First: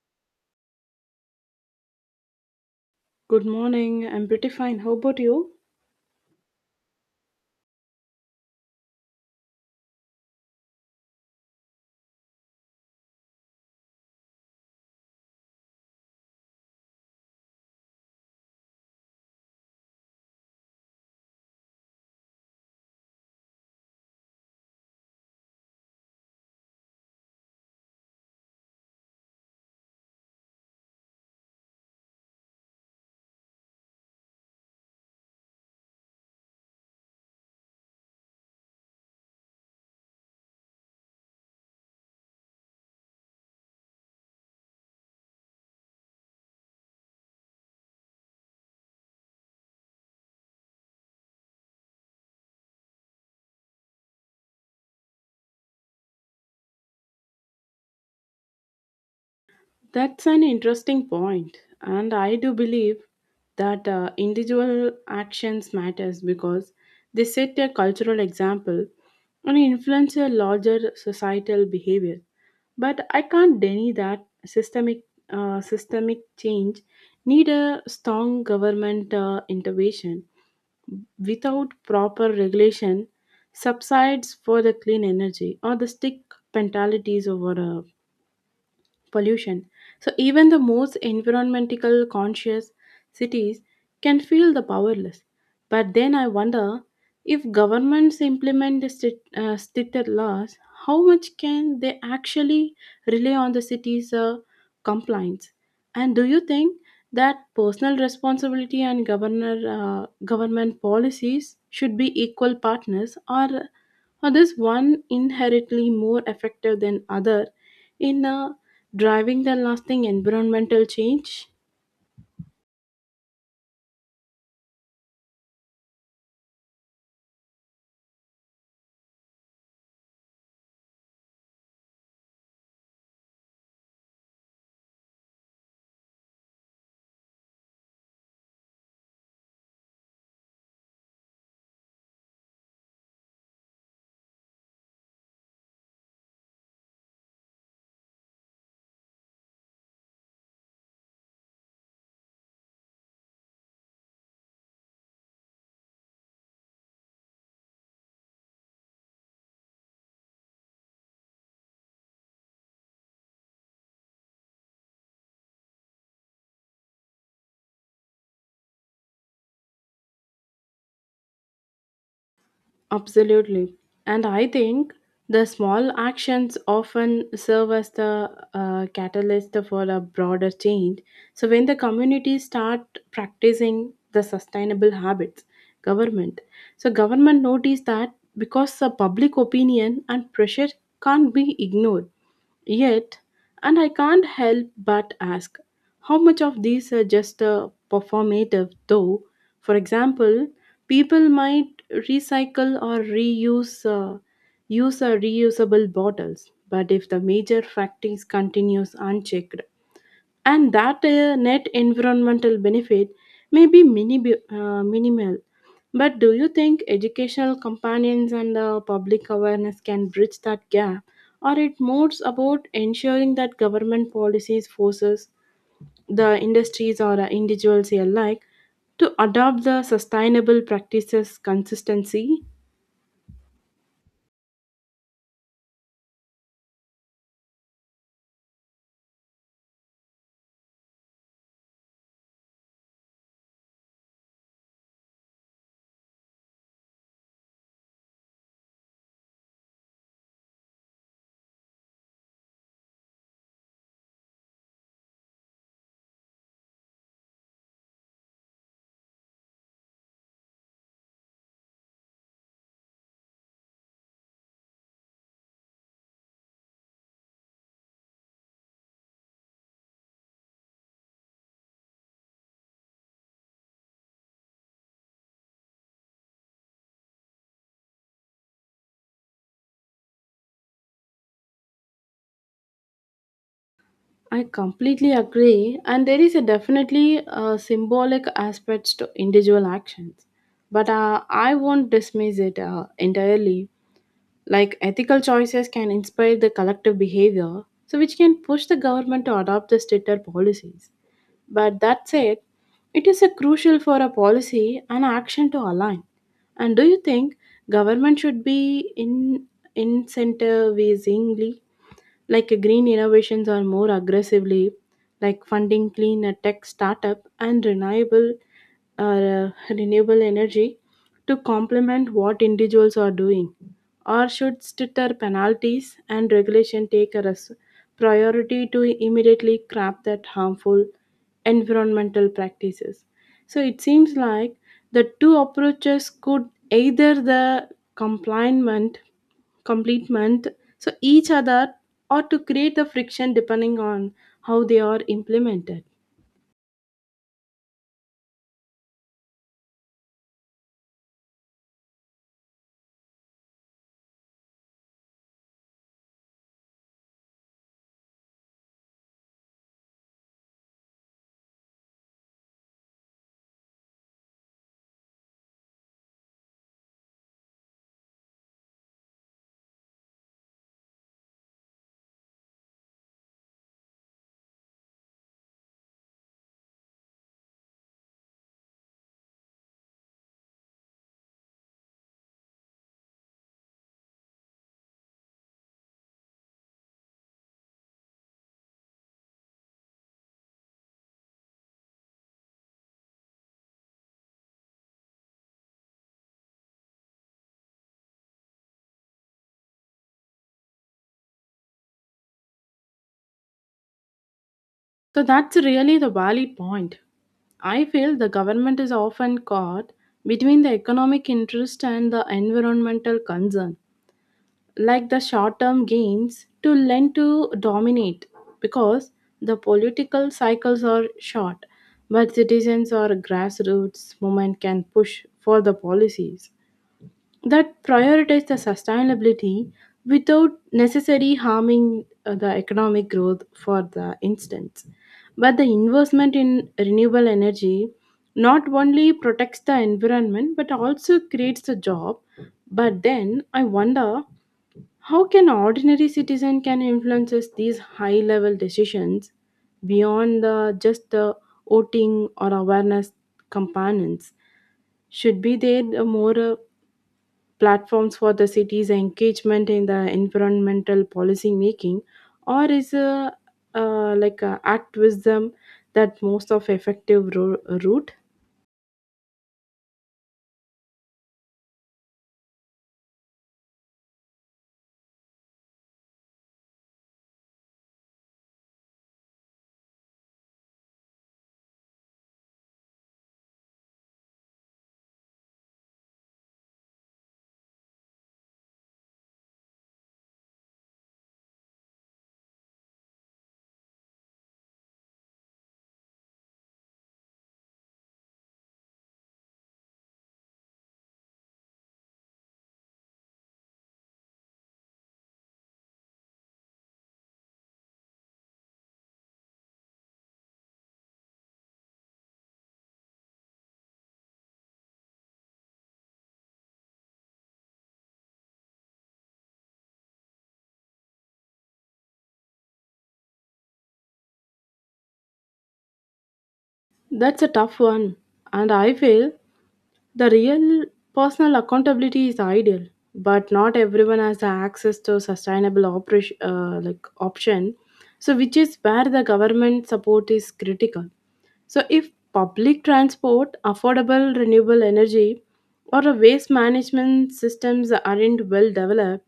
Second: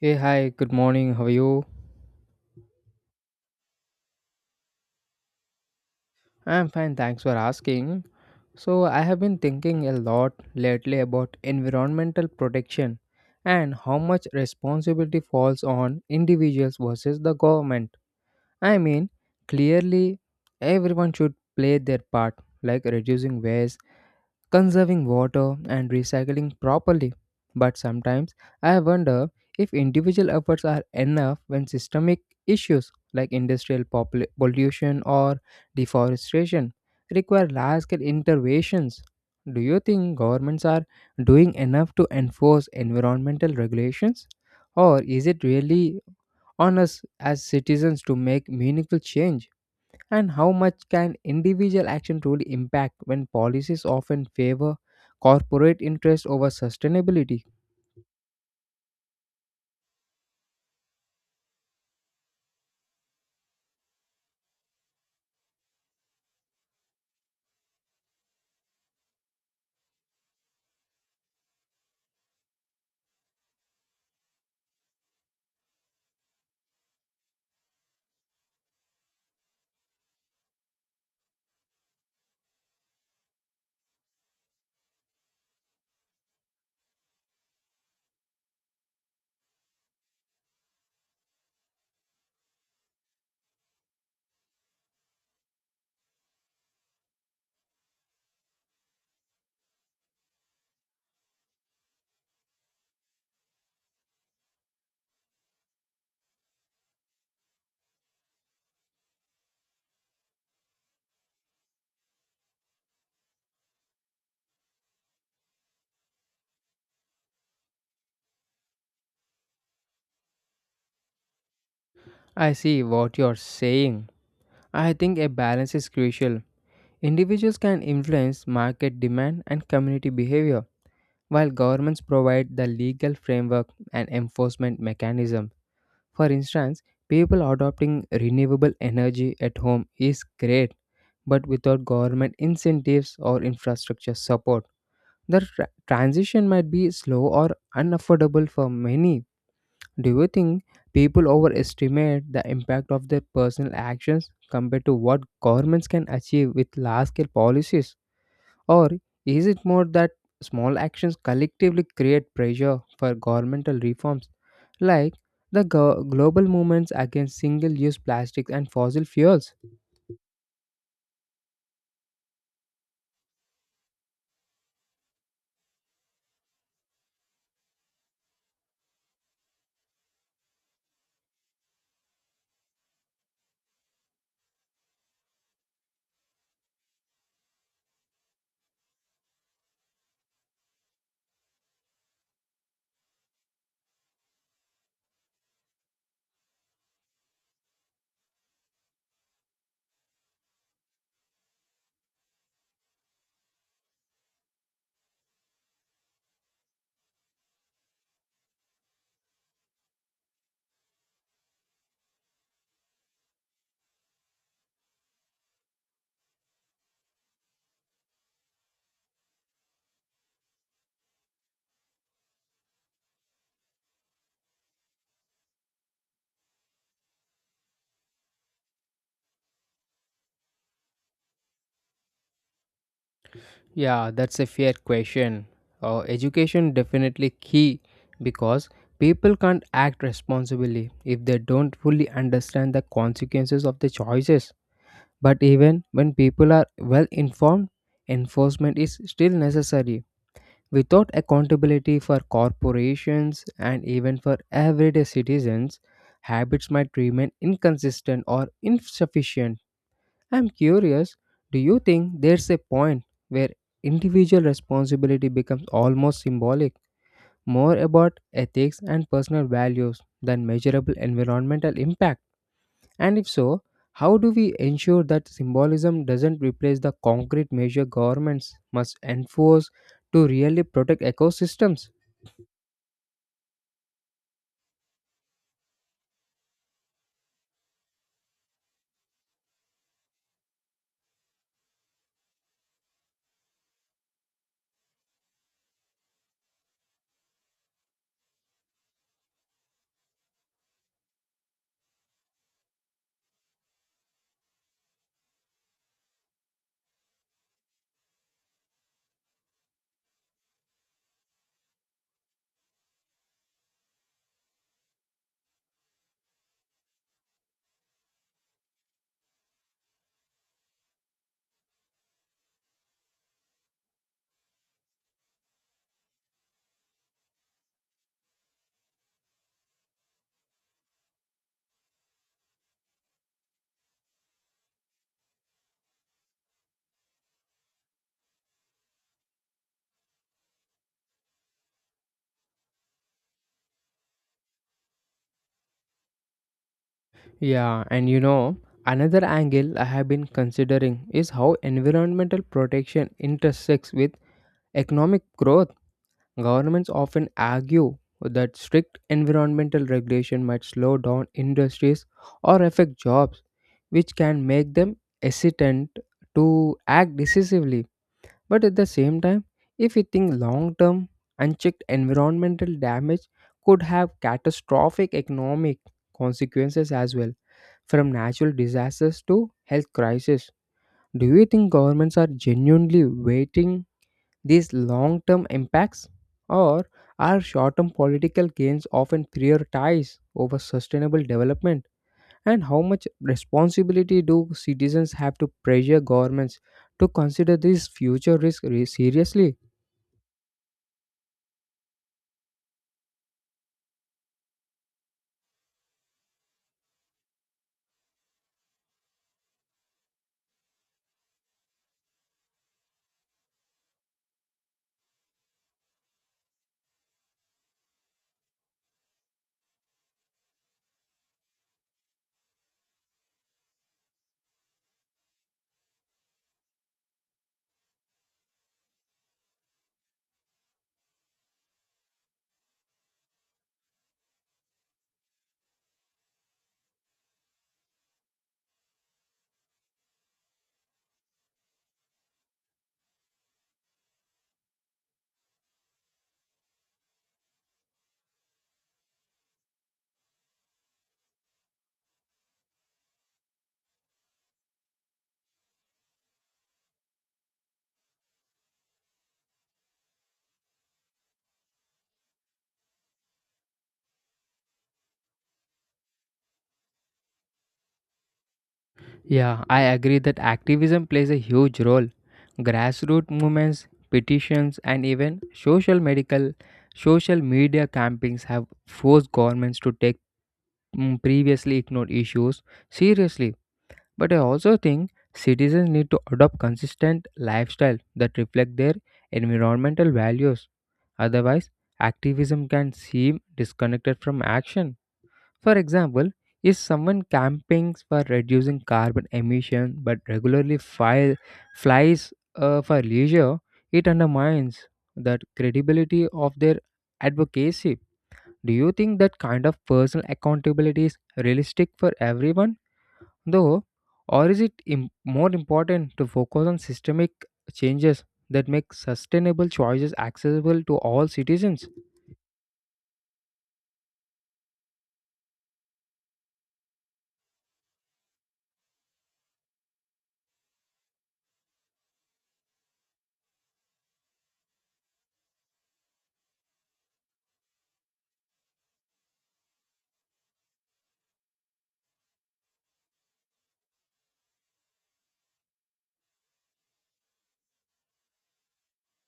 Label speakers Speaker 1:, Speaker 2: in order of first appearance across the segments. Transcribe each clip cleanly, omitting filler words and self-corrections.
Speaker 1: Hey, hi, good morning. How are you?
Speaker 2: Good morning. I'm pretty fine. How about you?
Speaker 1: I'm fine, thanks for asking. So, I have been thinking a lot lately about environmental protection and how much responsibility falls on individuals versus the government. I mean, clearly, everyone should play their part, like reducing waste, conserving water and recycling properly. But sometimes I wonder if individual efforts are enough when systemic issues like pollution or deforestation require large scale interventions. Do you think governments are doing enough to enforce environmental regulations? Or is it really on us as citizens to make meaningful change? And how much can individual action truly impact when policies often favor corporate interest over sustainability?
Speaker 2: That's an interesting point, and I do believe that individual actions matters because they set a cultural example and influence a larger societal behavior. But I can't deny that systemic change need a strong government intervention without proper regulation subsides for the clean energy or the stick mentalities over pollution. So even the most environmental conscious cities can feel the powerless. But then I wonder if governments implement stricter laws, how much can they actually rely on the city's compliance? And do you think that personal responsibility and government policies should be equal partners, or this one inherently more effective than other in driving the lasting environmental change?
Speaker 1: I see what you're saying. I think a balance is crucial. Individuals can influence market demand and community behavior, while governments provide the legal framework and enforcement mechanism. For instance, people adopting renewable energy at home is great, but without government incentives or infrastructure support. The transition might be slow or unaffordable for many. Do you think people overestimate the impact of their personal actions compared to what governments can achieve with large scale policies? Or is it more that small actions collectively create pressure for governmental reforms, like the global movements against single use plastics and fossil fuels?
Speaker 2: Absolutely. And I think the small actions often serve as the catalyst for a broader change. So, when the communities start practicing the sustainable habits, government. So, government notice that because the public opinion and pressure can't be ignored yet, and I can't help but ask how much of these are just performative, though. For example, people might recycle or reuse use reusable bottles, but if the major factories continues unchecked, and that net environmental benefit may be minimal. But do you think educational companions and public awareness can bridge that gap? Or it moves about ensuring that government policies forces the industries or individuals alike to adopt the sustainable practices consistency?
Speaker 1: Yeah, that's a fair question. Education definitely key because people can't act responsibly if they don't fully understand the consequences of their choices. But even when people are well informed, enforcement is still necessary. Without accountability for corporations and even for everyday citizens, habits might remain inconsistent or insufficient. I'm curious, do you think there's a point where individual responsibility becomes almost symbolic, more about ethics and personal values than measurable environmental impact? And if so, how do we ensure that symbolism doesn't replace the concrete measure governments must enforce to really protect ecosystems?
Speaker 2: I completely agree, and there is a definitely a symbolic aspects to individual actions, but I won't dismiss it entirely. Like ethical choices can inspire the collective behavior so which can push the government to adopt the stricter policies but that said it is a crucial for a policy and action to align. And do you think government should be in incentivizingly like green innovations or more aggressively like funding clean tech startup and renewable or renewable energy to complement what individuals are doing, or should stricter penalties and regulation take a priority to immediately craft that harmful environmental practices? So it seems like the two approaches could either the compliant complement each other or to create the friction depending on how they are implemented.
Speaker 1: Yeah, and you know, another angle I have been considering is how environmental protection intersects with economic growth. Governments often argue that strict environmental regulation might slow down industries or affect jobs, which can make them hesitant to act decisively. But at the same time, if we think long term, unchecked environmental damage could have catastrophic economic consequences as well, from natural disasters to health crises. Do you think governments are genuinely waiting these long term impacts, or our short term political gains often prioritized over sustainable development? And how much responsibility do citizens have to pressure governments to consider these future risks seriously?
Speaker 2: So that's really the valid point. I feel the government is often caught between the economic interest and the environmental concern, like the short term gains to lend to dominate because the political cycles are short, but citizens or grassroots movement can push for the policies that prioritize the sustainability without necessarily harming the economic growth. For the instance, but the investment in renewable energy not only protects the environment but also creates a job. But then I wonder how can ordinary citizen can influences these high level decisions beyond the just the voting or awareness components. Should be there a more platforms for the city's engagement in the environmental policy making, or is a like a activism that most of effective route?
Speaker 1: Yeah, I agree that activism plays a huge role. Grassroots movements, petitions, and even social media campaigns have forced governments to take previously ignored issues seriously. But I also think citizens need to adopt consistent lifestyle that reflect their environmental values. Otherwise, activism can seem disconnected from action. For example, if someone campaigns for reducing carbon emission but flies for leisure, it undermines the credibility of their advocacy. Do you think that kind of personal accountability is realistic for everyone? Though, or is it more important to focus on systemic changes that make sustainable choices accessible to all citizens?
Speaker 2: That's a tough one, and I feel the real personal accountability is ideal, but not everyone has the access to sustainable operation, like option. So, which is where the government support is critical. So, if public transport, affordable renewable energy, or a waste management systems aren't well developed,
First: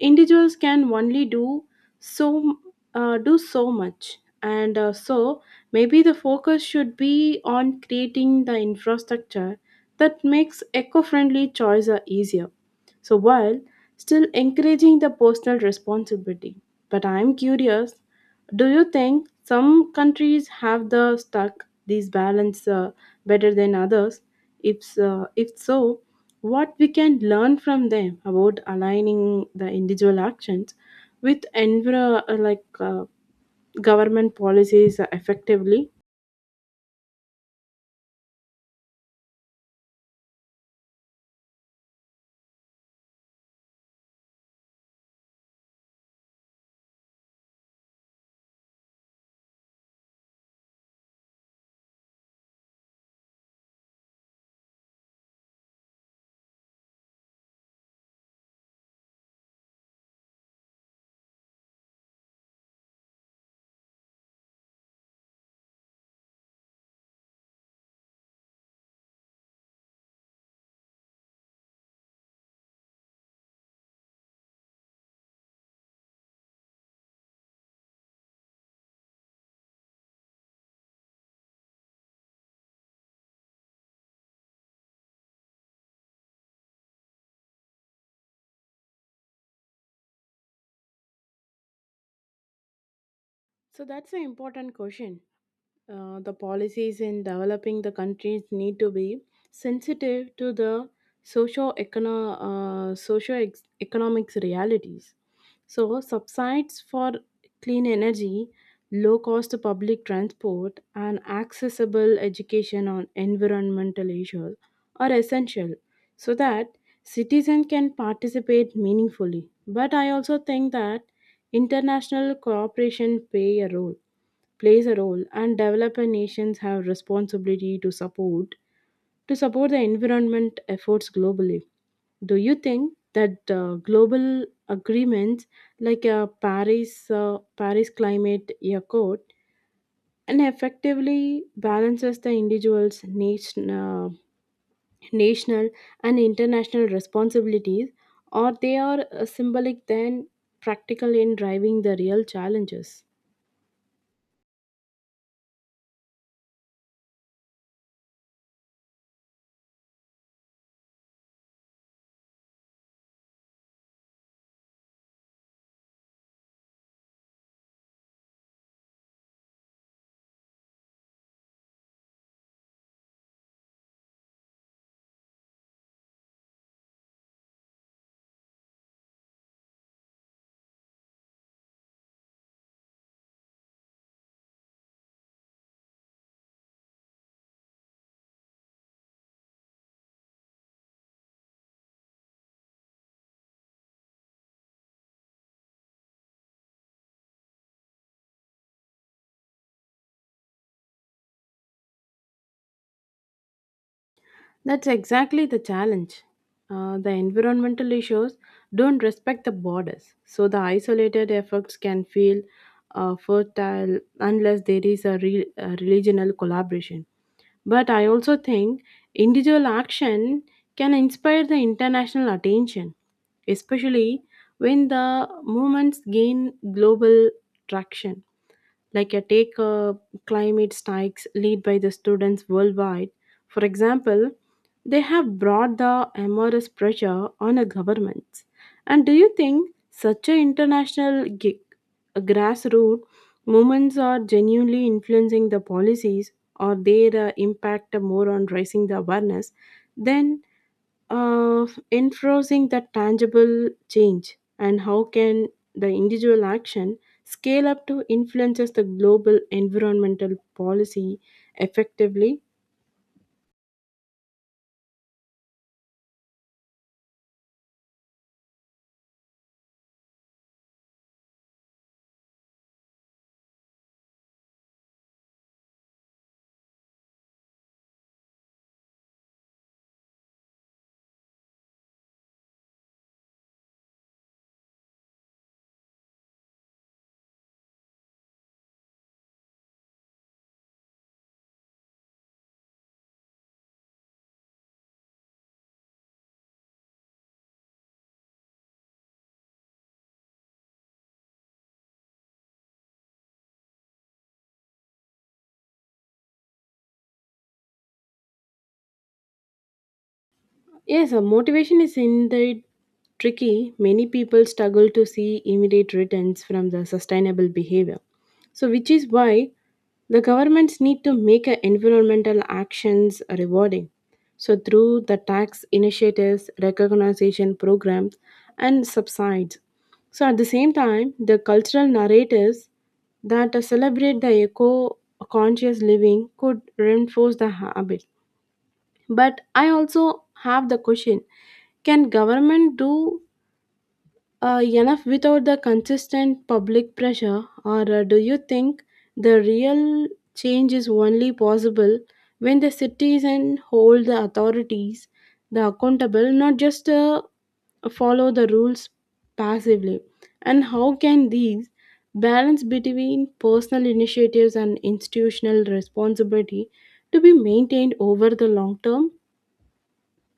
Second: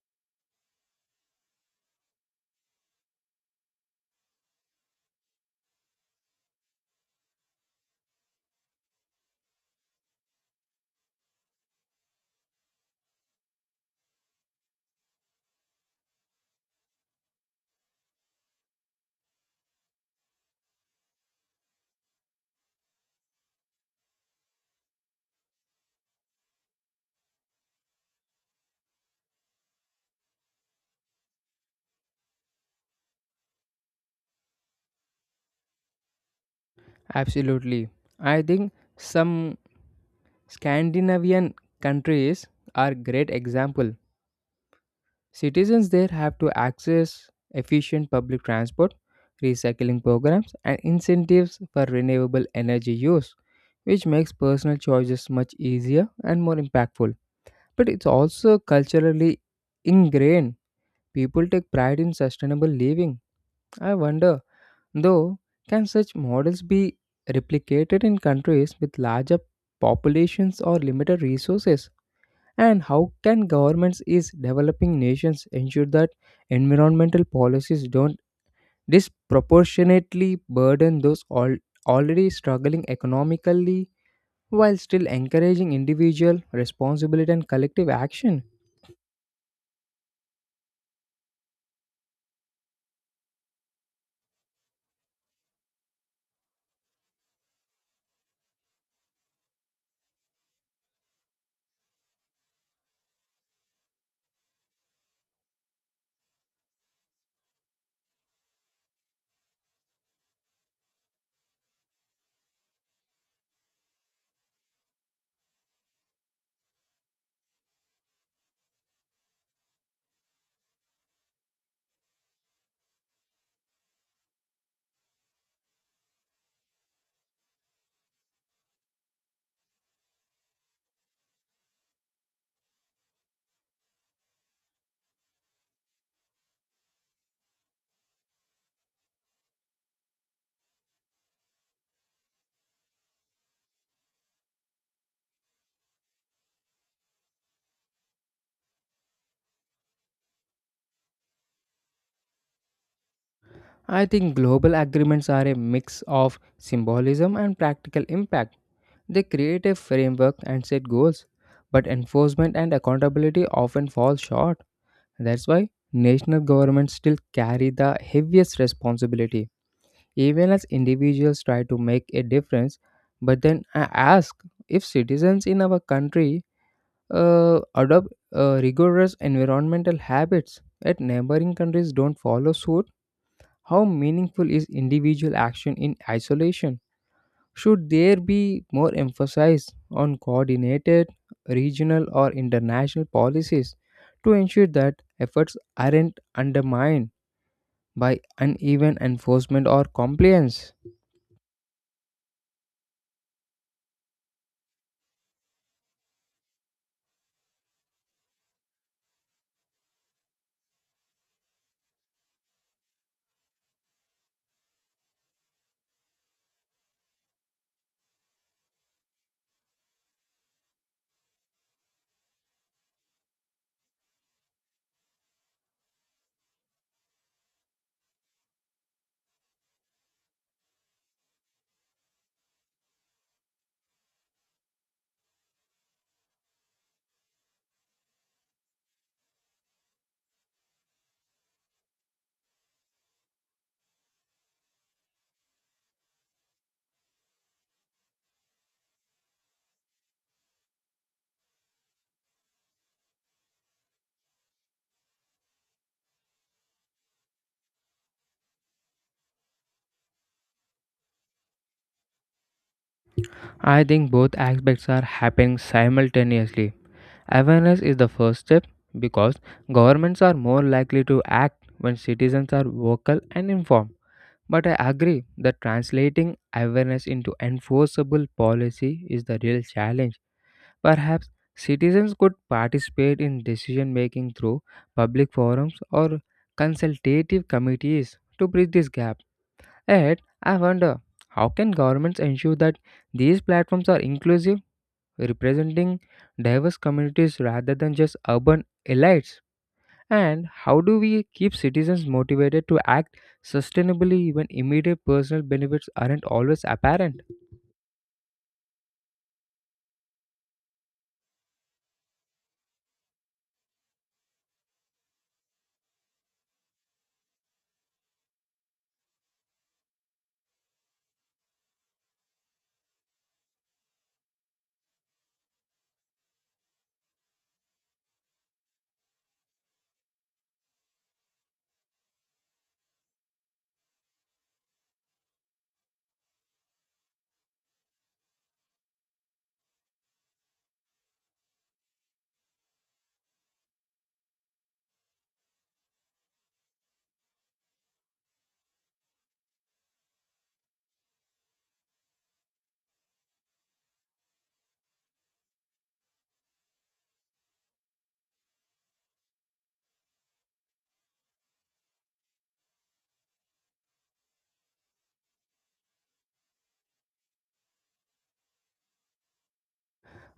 Speaker 2: individuals can only so do so much, and so maybe the focus should be on creating the infrastructure that makes eco-friendly choices easier, so while still encouraging the personal responsibility. But I am curious, do you think some countries have the stuck these balance better than others? If so, what we can learn from them about aligning the individual actions with government policies effectively?
Speaker 1: Absolutely. I think some Scandinavian countries are great example. Citizens there have to access efficient public transport, recycling programs and incentives for renewable energy use, which makes personal choices much easier and more impactful. But it's also culturally ingrained. People take pride in sustainable living. I wonder, though, can such models be replicated in countries with larger populations or limited resources? And how can governments is developing nations ensure that environmental policies don't disproportionately burden those already struggling economically while still encouraging individual responsibility and collective action?
Speaker 2: So that's an important question. The policies in developing the countries need to be sensitive to the economics realities. So, subsides for clean energy, low cost public transport, and accessible education on environmental issues are essential so that citizens can participate meaningfully. But I also think that international cooperation play a role plays a role and developing nations have responsibility to support the environment efforts globally. Do you think that global agreements like paris climate accord and effectively balances the individual's national and international responsibilities, or they are symbolic than practical in driving the real challenges?
Speaker 1: I think global agreements are a mix of symbolism and practical impact. They create a framework and set goals, but enforcement and accountability often fall short. That's why national governments still carry the heaviest responsibility. Even as individuals try to make a difference, but then I ask, if citizens in our country adopt rigorous environmental habits yet neighboring countries don't follow suit, how meaningful is individual action in isolation? Should there be more emphasis on coordinated regional or international policies to ensure that efforts aren't undermined by uneven enforcement or compliance?
Speaker 2: That's exactly the challenge. The environmental issues don't respect the borders, so the isolated efforts can feel fertile unless there is a regional collaboration. But I also think individual action can inspire the international attention, especially when the movements gain global traction. Like a take climate strikes led by the students worldwide. For example, they have brought the enormous pressure on the governments. And do you think such an international grassroots movements are genuinely influencing the policies or their impact more on raising the awareness than uh, enforcing the tangible change, and how can the individual action scale up to influences the global environmental policy effectively?
Speaker 1: I think both aspects are happening simultaneously. Awareness is the first step because governments are more likely to act when citizens are vocal and informed. But I agree that translating awareness into enforceable policy is the real challenge. Perhaps citizens could participate in decision making through public forums or consultative committees to bridge this gap. Yet, I wonder, how can governments ensure that these platforms are inclusive, representing diverse communities rather than just urban elites? And how do we keep citizens motivated to act sustainably when immediate personal benefits aren't always apparent?
Speaker 2: Yes, motivation is indeed tricky. Many people struggle to see immediate returns from the sustainable behavior, so which is why the governments need to make a environmental actions rewarding. So through the tax initiatives, recognition programs, and subsides. So at the same time, the cultural narratives that celebrate the eco-conscious living could reinforce the habit. But I also have the question: can government do enough without the consistent public pressure, or do you think the real change is only possible when the citizens hold the authorities the accountable, not just follow the rules passively? And how can these balance between personal initiatives and institutional responsibility to be maintained over the long term?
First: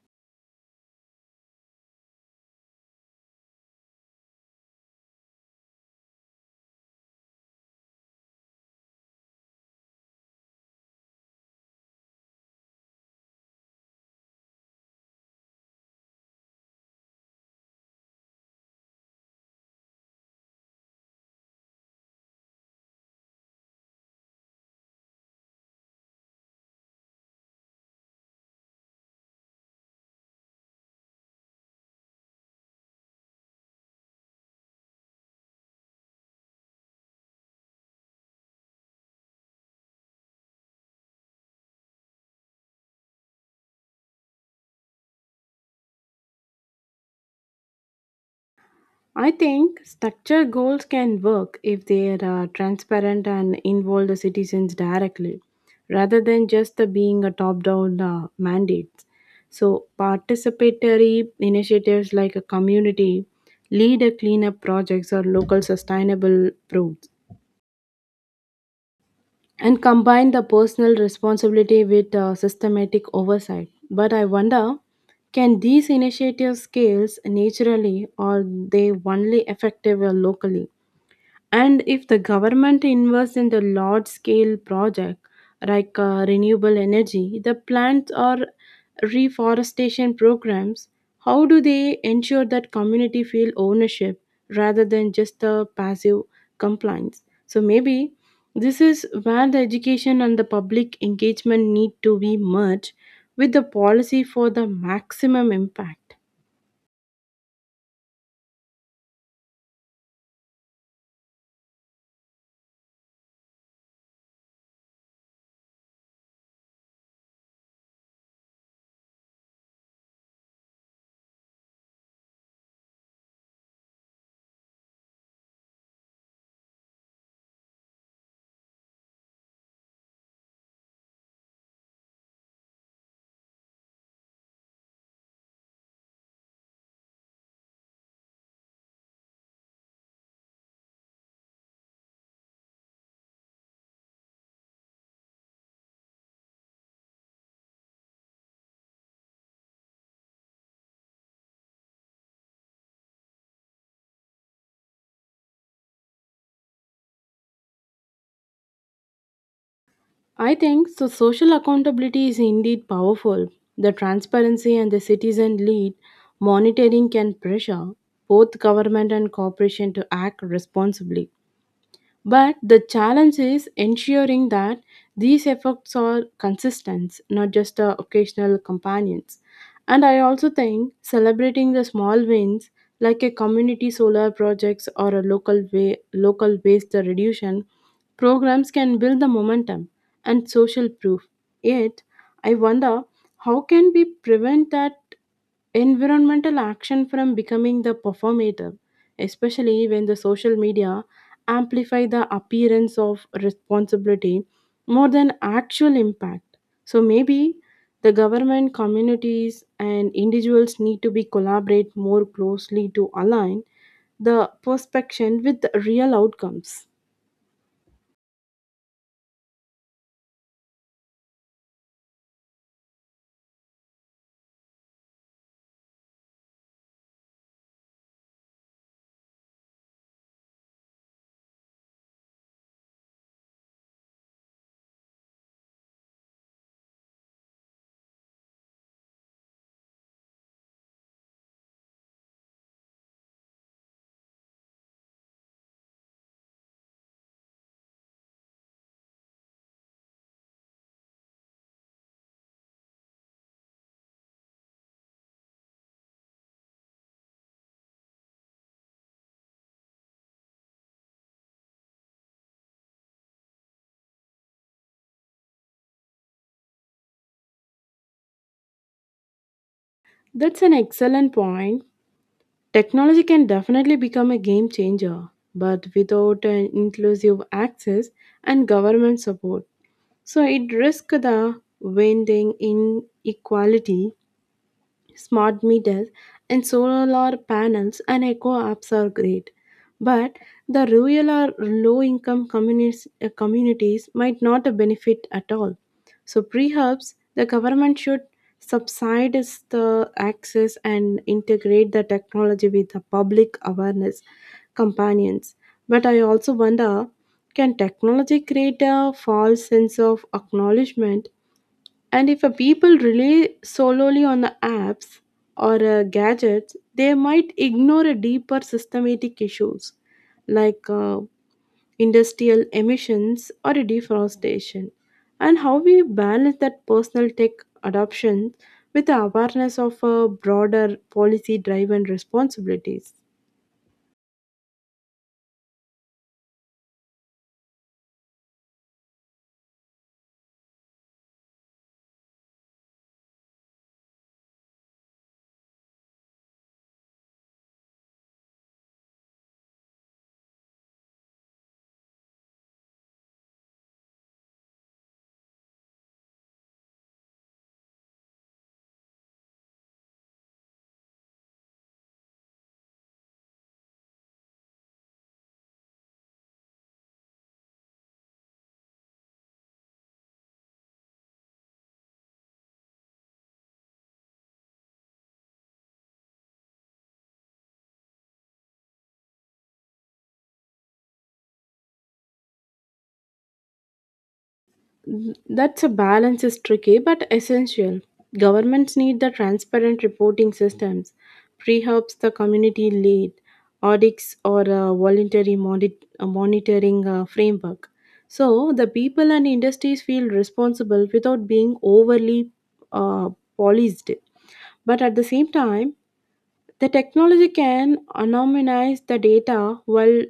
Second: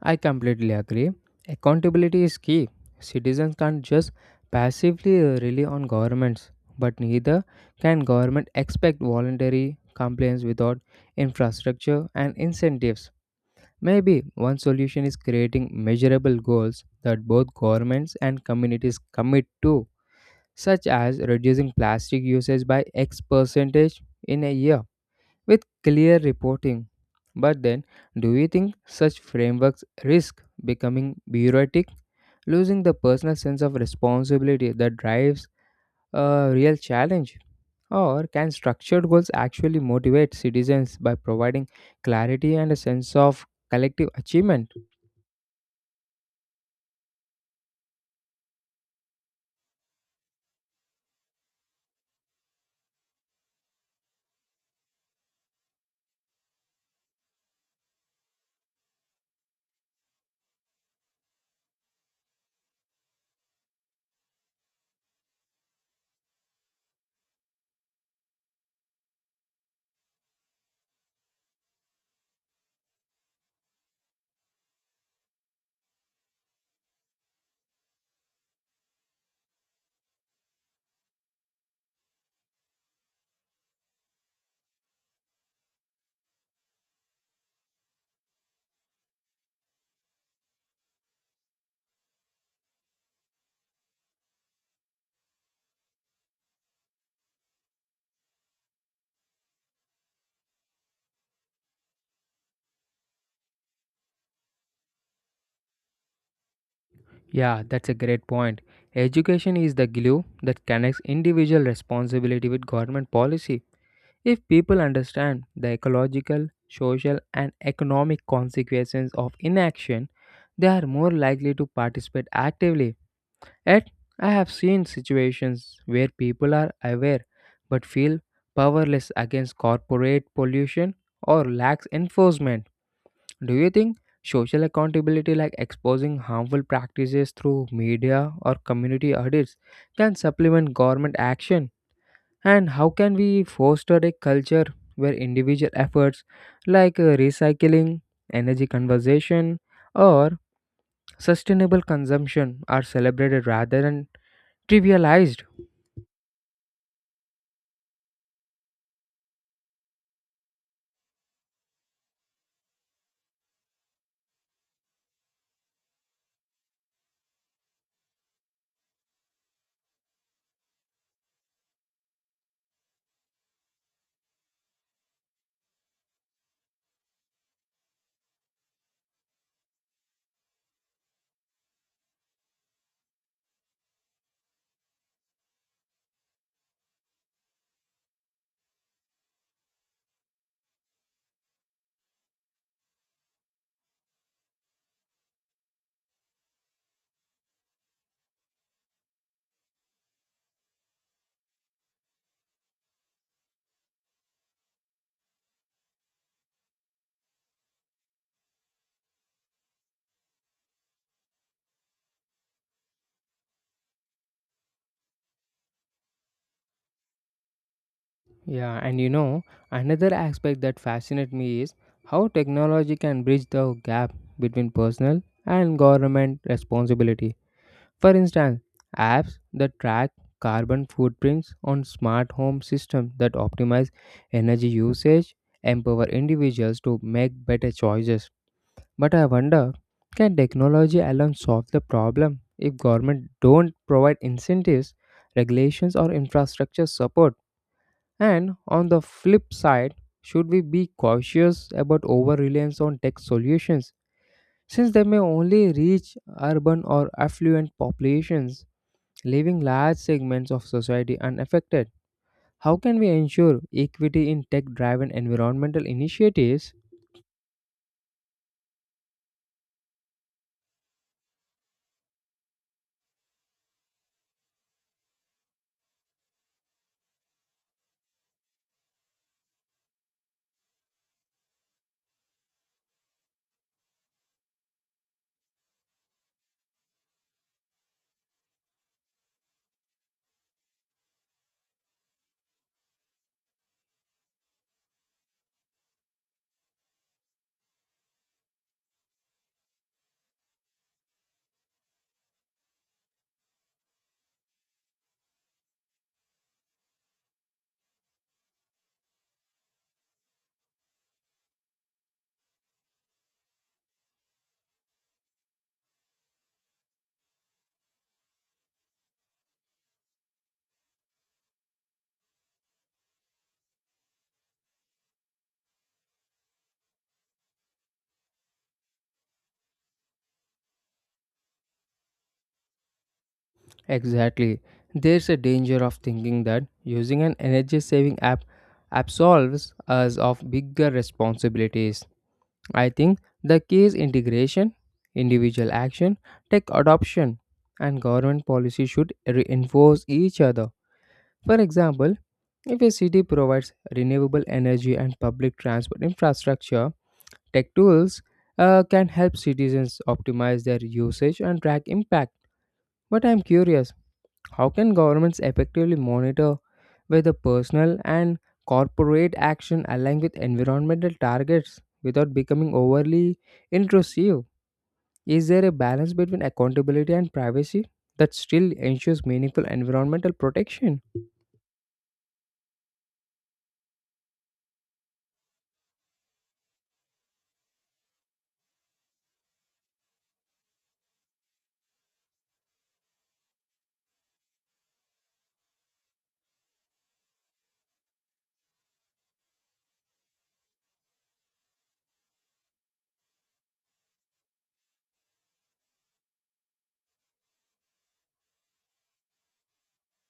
Speaker 1: I completely agree. Accountability is key. Citizens can't just passively rely on governments, but neither can government expect voluntary compliance without infrastructure and incentives. Maybe one solution is creating measurable goals that both governments and communities commit to, such as reducing plastic usage by X percentage in a year with clear reporting. But then, do you think such frameworks risk becoming bureaucratic, losing the personal sense of responsibility that drives a real challenge? Or can structured goals actually motivate citizens by providing clarity and a sense of collective achievement?
Speaker 2: I think structure goals can work if they are transparent and involve the citizens directly rather than just the being a top down mandates. So, participatory initiatives like a community, leader cleanup projects, or local sustainable proofs, and combine the personal responsibility with systematic oversight. But I wonder, can these initiatives scale naturally or they only effective locally? And if the government invests in the large scale project like renewable energy, the plants or reforestation programs, how do they ensure that community feel ownership rather than just the passive compliance? So maybe this is where the education and the public engagement need to be merged with the policy for the maximum impact.
Speaker 1: Yeah, that's a great point. Education is the glue that connects individual responsibility with government policy. If people understand the ecological, social, and economic consequences of inaction, they are more likely to participate actively. Yet, I have seen situations where people are aware but feel powerless against corporate pollution or lacks enforcement. Do you think social accountability, like exposing harmful practices through media or community audits, can supplement government action? And how can we foster a culture where individual efforts like recycling, energy conservation, or sustainable consumption are celebrated rather than trivialized?
Speaker 2: I think so social accountability is indeed powerful. The transparency and the citizen lead monitoring can pressure both government and corporation to act responsibly. But the challenge is ensuring that these efforts are consistent, not just occasional companions. And I also think celebrating the small wins, like a community solar projects or local waste reduction programs, can build the momentum and social proof. Yet, I wonder, how can we prevent that environmental action from becoming the performative, especially when the social media amplify the appearance of responsibility more than actual impact. So maybe the government, communities, and individuals need to be collaborate more closely to align the perception with the real outcomes.
Speaker 1: Yeah, and you know, another aspect that fascinates me is how technology can bridge the gap between personal and government responsibility. For instance, apps that track carbon footprints on smart home systems that optimize energy usage empower individuals to make better choices. But I wonder, can technology alone solve the problem if government don't provide incentives, regulations or infrastructure support? And on the flip side, should we be cautious about over-reliance on tech solutions since they may only reach urban or affluent populations, leaving large segments of society unaffected? How can we ensure equity in tech driven environmental initiatives?
Speaker 2: That's an excellent point. Technology can definitely become a game changer, but without an inclusive access and government support. So it risks the winding inequality. Smart meters and solar panels and eco apps are great, but the rural or low income communities might not benefit at all. So perhaps the government should subsidize the access and integrate the technology with the public awareness companions. But I also wonder, can technology create a false sense of acknowledgement, and if a people rely solely on the apps or gadgets, they might ignore a deeper systematic issues like industrial emissions or deforestation, and how we balance that personal tech adoption with the awareness of broader policy driven responsibilities.
Speaker 1: Exactly. There's a danger of thinking that using an energy saving app absolves us of bigger responsibilities. I think the key is integration, individual action, tech adoption, and government policy should reinforce each other. For example, if a city provides renewable energy and public transport infrastructure, tech tools can help citizens optimize their usage and track impact. But I'm curious, how can governments effectively monitor whether personal and corporate action align with environmental targets without becoming overly intrusive? Is there a balance between accountability and privacy that still ensures meaningful environmental protection?
Speaker 2: That's a balance is tricky but essential. Governments need the transparent reporting systems, pre helps the community lead, audits or a voluntary monitoring framework. So the people and industries feel responsible without being overly uh, policed. But at the same time, the technology can anonymize the data while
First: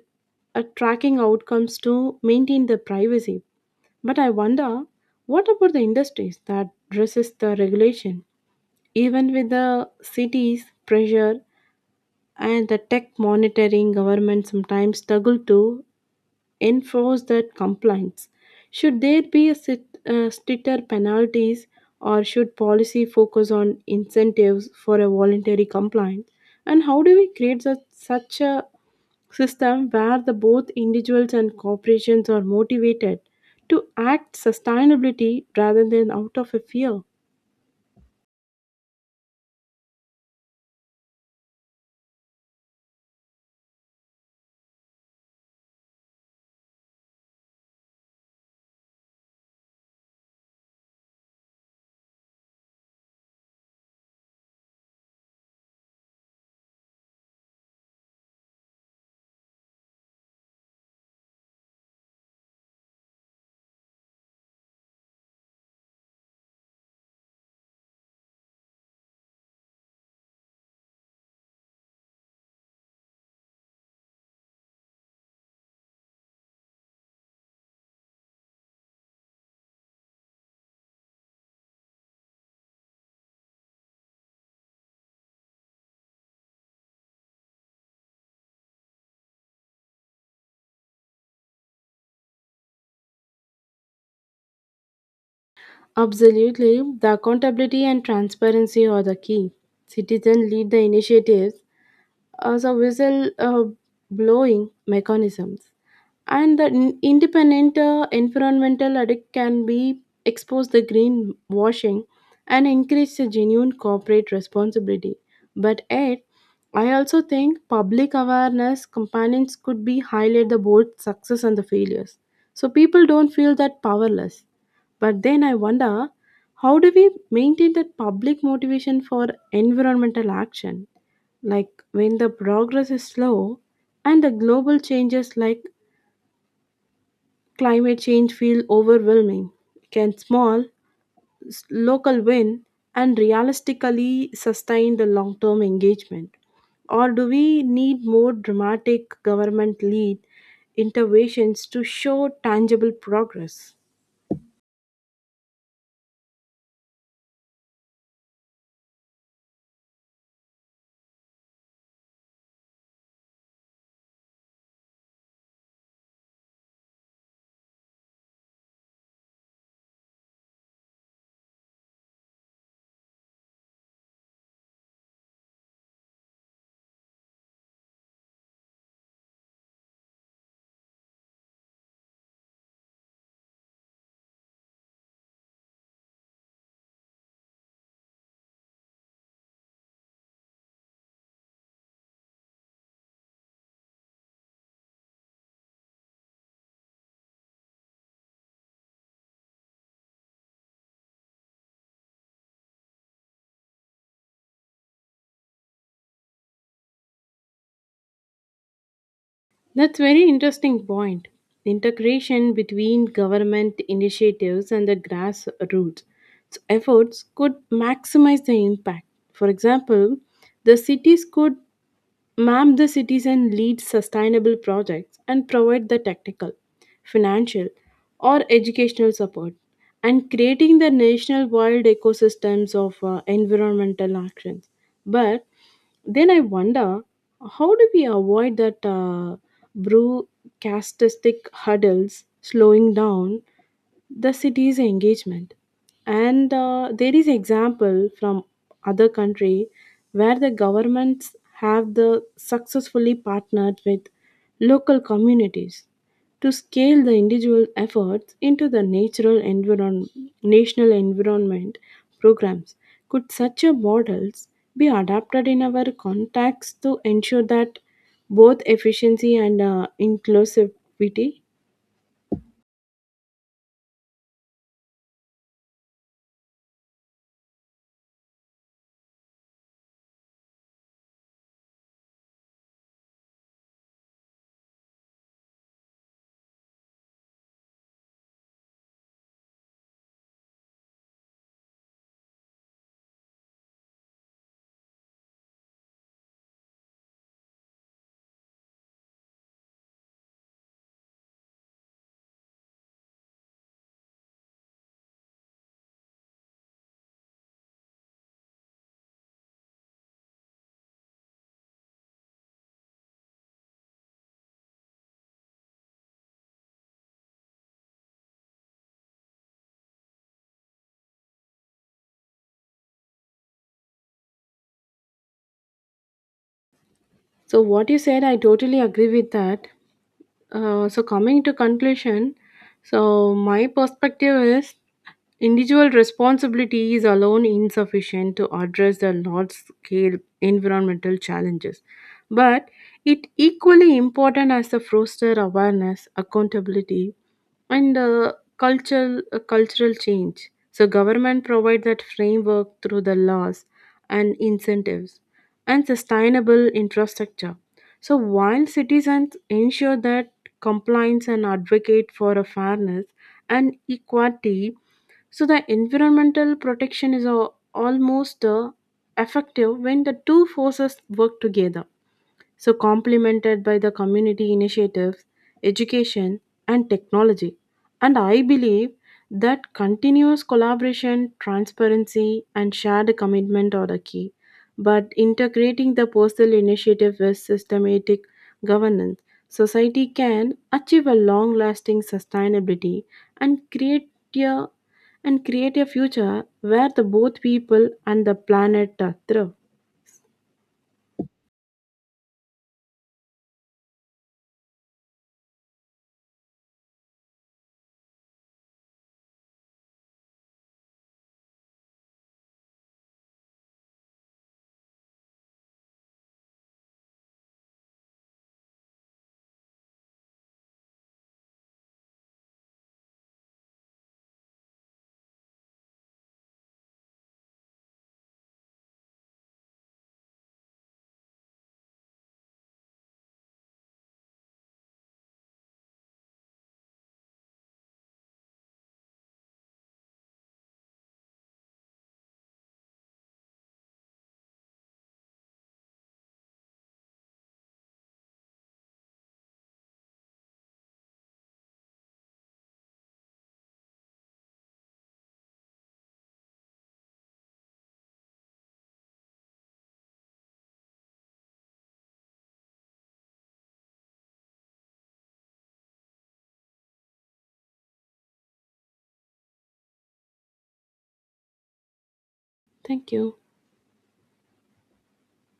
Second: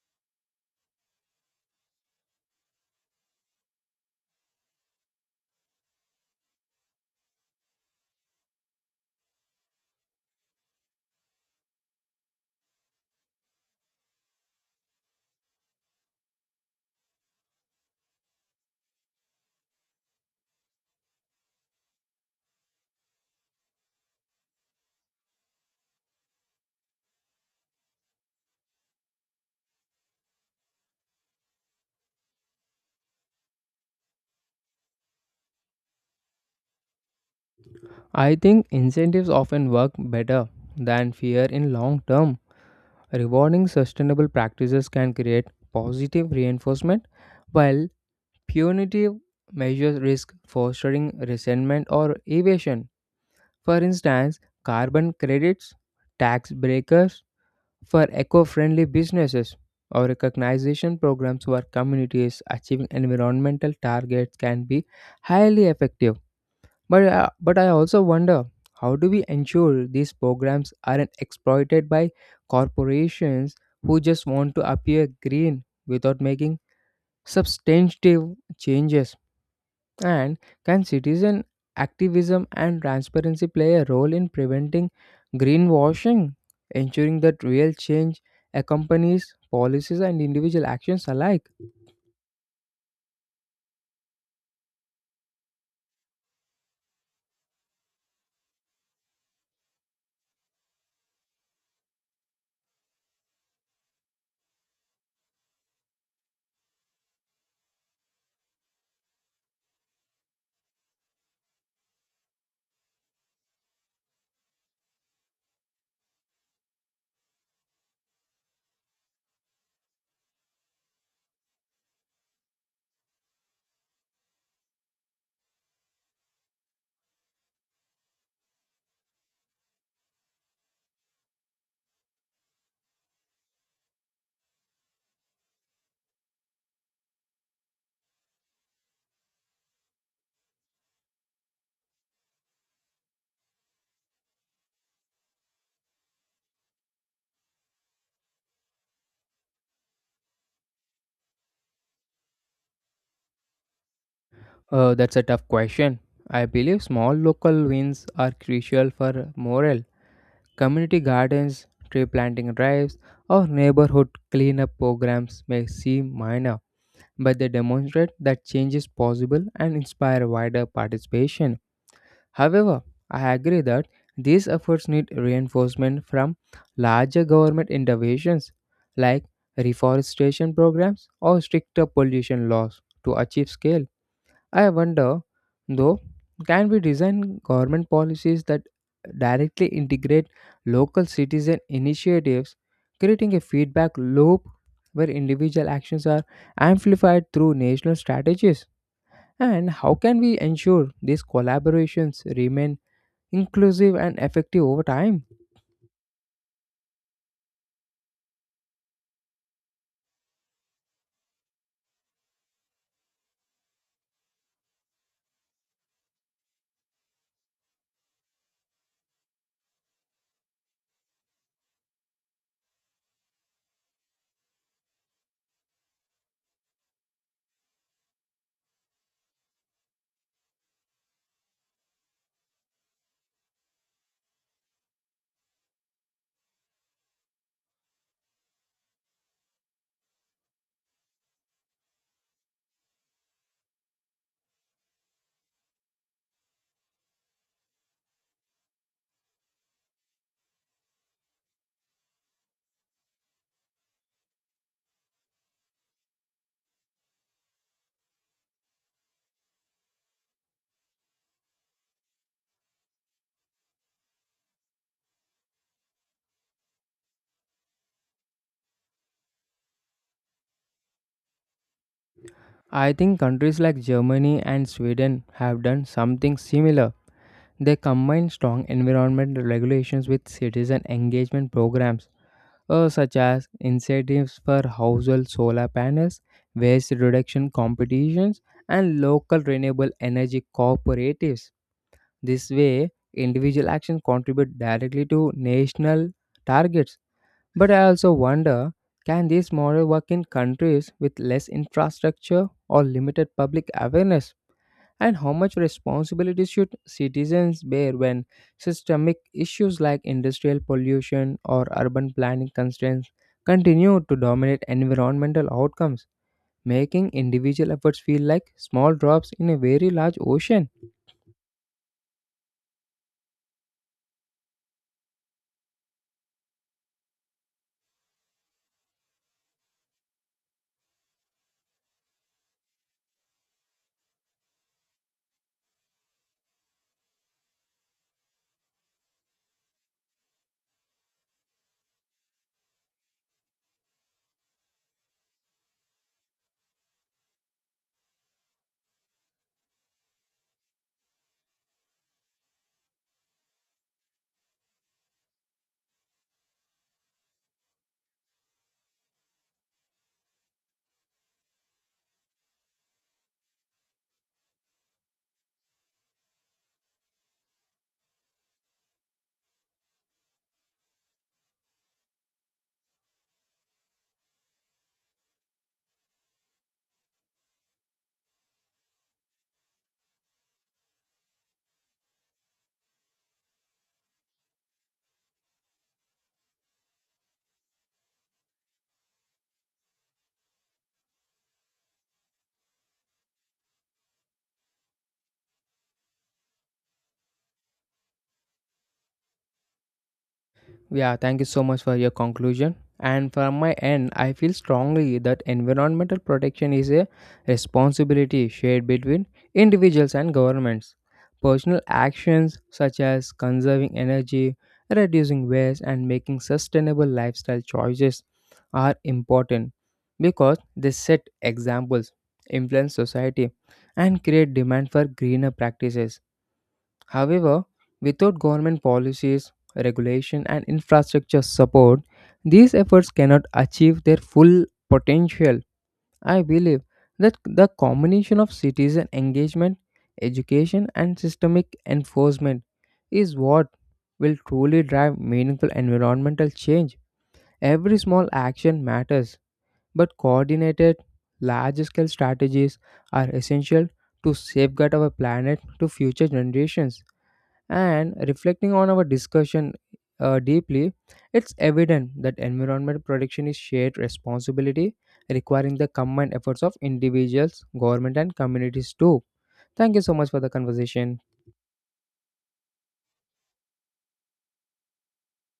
Speaker 2: tracking outcomes to maintain the privacy. But I wonder, what about the industries that resist the regulation? Even with the cities' pressure and the tech monitoring, government sometimes struggle to enforce that compliance? Should there be a stricter penalties, or should policy focus on incentives for a voluntary compliance? And how do we create such a system where the both individuals and corporations are motivated to act sustainability rather than out of a fear?
Speaker 1: I think incentives often work better than fear in long term. Rewarding sustainable practices can create positive reinforcement, while punitive measures risk fostering resentment or evasion. For instance, carbon credits, tax breakers, for eco friendly businesses or recognition programs where communities achieving environmental targets can be highly effective. But I also wonder, how do we ensure these programs aren't exploited by corporations who just want to appear green without making substantive changes? And can citizen activism and transparency play a role in preventing greenwashing, ensuring that real change accompanies policies and individual actions alike?
Speaker 2: Absolutely, the accountability and transparency are the key. Citizens lead the initiatives as a whistle blowing mechanisms, and the independent environmental audit can be expose the green washing and increase the genuine corporate responsibility. But yet, I also think public awareness campaigns could be highlight the both success and the failures, so people don't feel that powerless. But then I wonder, how do we maintain that public motivation for environmental action? Like when the progress is slow and the global changes like climate change feel overwhelming, can local win and realistically sustain the long term engagement? Or do we need more dramatic government lead interventions to show tangible progress?
Speaker 1: That's a tough question. I believe small local wins are crucial for morale. Community gardens, tree planting drives, or neighborhood cleanup programs may seem minor, but they demonstrate that change is possible and inspire wider participation. However, I agree that these efforts need reinforcement from larger government interventions like reforestation programs or stricter pollution laws to achieve scale. I wonder, though, can we design government policies that directly integrate local citizen initiatives, creating a feedback loop where individual actions are amplified through national strategies? And how can we ensure these collaborations remain inclusive and effective over time?
Speaker 2: That's very interesting point. The integration between government initiatives and the grassroots. So, efforts could maximize the impact. For example, the cities could map the cities and lead sustainable projects and provide the technical, financial, or educational support, and creating the national wild ecosystems of environmental actions. But then I wonder, how do we avoid that broadcastistic hurdles slowing down the city's engagement? And there is example from other country where the governments have the successfully partnered with local communities to scale the individual efforts into the natural environ national environment programs. Could such a models be adapted in our context to ensure that both efficiency and inclusivity?
Speaker 1: I think countries like Germany and Sweden have done something similar. They combine strong environmental regulations with citizen engagement programs, such as incentives for household solar panels, waste reduction competitions, and local renewable energy cooperatives. This way, individual actions contribute directly to national targets. But I also wonder, can this model work in countries with less infrastructure or limited public awareness? And how much responsibility should citizens bear when systemic issues like industrial pollution or urban planning constraints continue to dominate environmental outcomes, making individual efforts feel like small drops in a very large ocean?
Speaker 2: So what you said, I totally agree with that. So coming to conclusion, so my perspective is individual responsibility is alone insufficient to address the large scale environmental challenges, but it equally important as the foster awareness, accountability, and cultural change. So government provide that framework through the laws and incentives and sustainable infrastructure. So while citizens ensure that compliance and advocate for a fairness and equality, so the environmental protection is a, almost effective when the two forces work together, so complemented by the community initiatives, education, and technology. And I believe that continuous collaboration, transparency, and shared commitment are the key. But integrating the postal initiative with systematic governance, society can achieve a long lasting sustainability and create a and create a future where the both people and the planet thrive.
Speaker 1: Yeah, thank you so much for your conclusion. And from my end, I feel strongly that environmental protection is a responsibility shared between individuals and governments. Personal actions such as conserving energy, reducing waste, and making sustainable lifestyle choices are important because they set examples, influence society, and create demand for greener practices. However, without government policies, regulation, and infrastructure support, these efforts cannot achieve their full potential. I believe that the combination of citizen engagement, education, and systemic enforcement is what will truly drive meaningful environmental change. Every small action matters, but coordinated, large scale strategies are essential to safeguard our planet to future generations. And reflecting on our discussion deeply, it's evident that environment protection is shared responsibility requiring the combined efforts of individuals, government, and communities too. Thank you so much for the conversation.
Speaker 2: Thank you.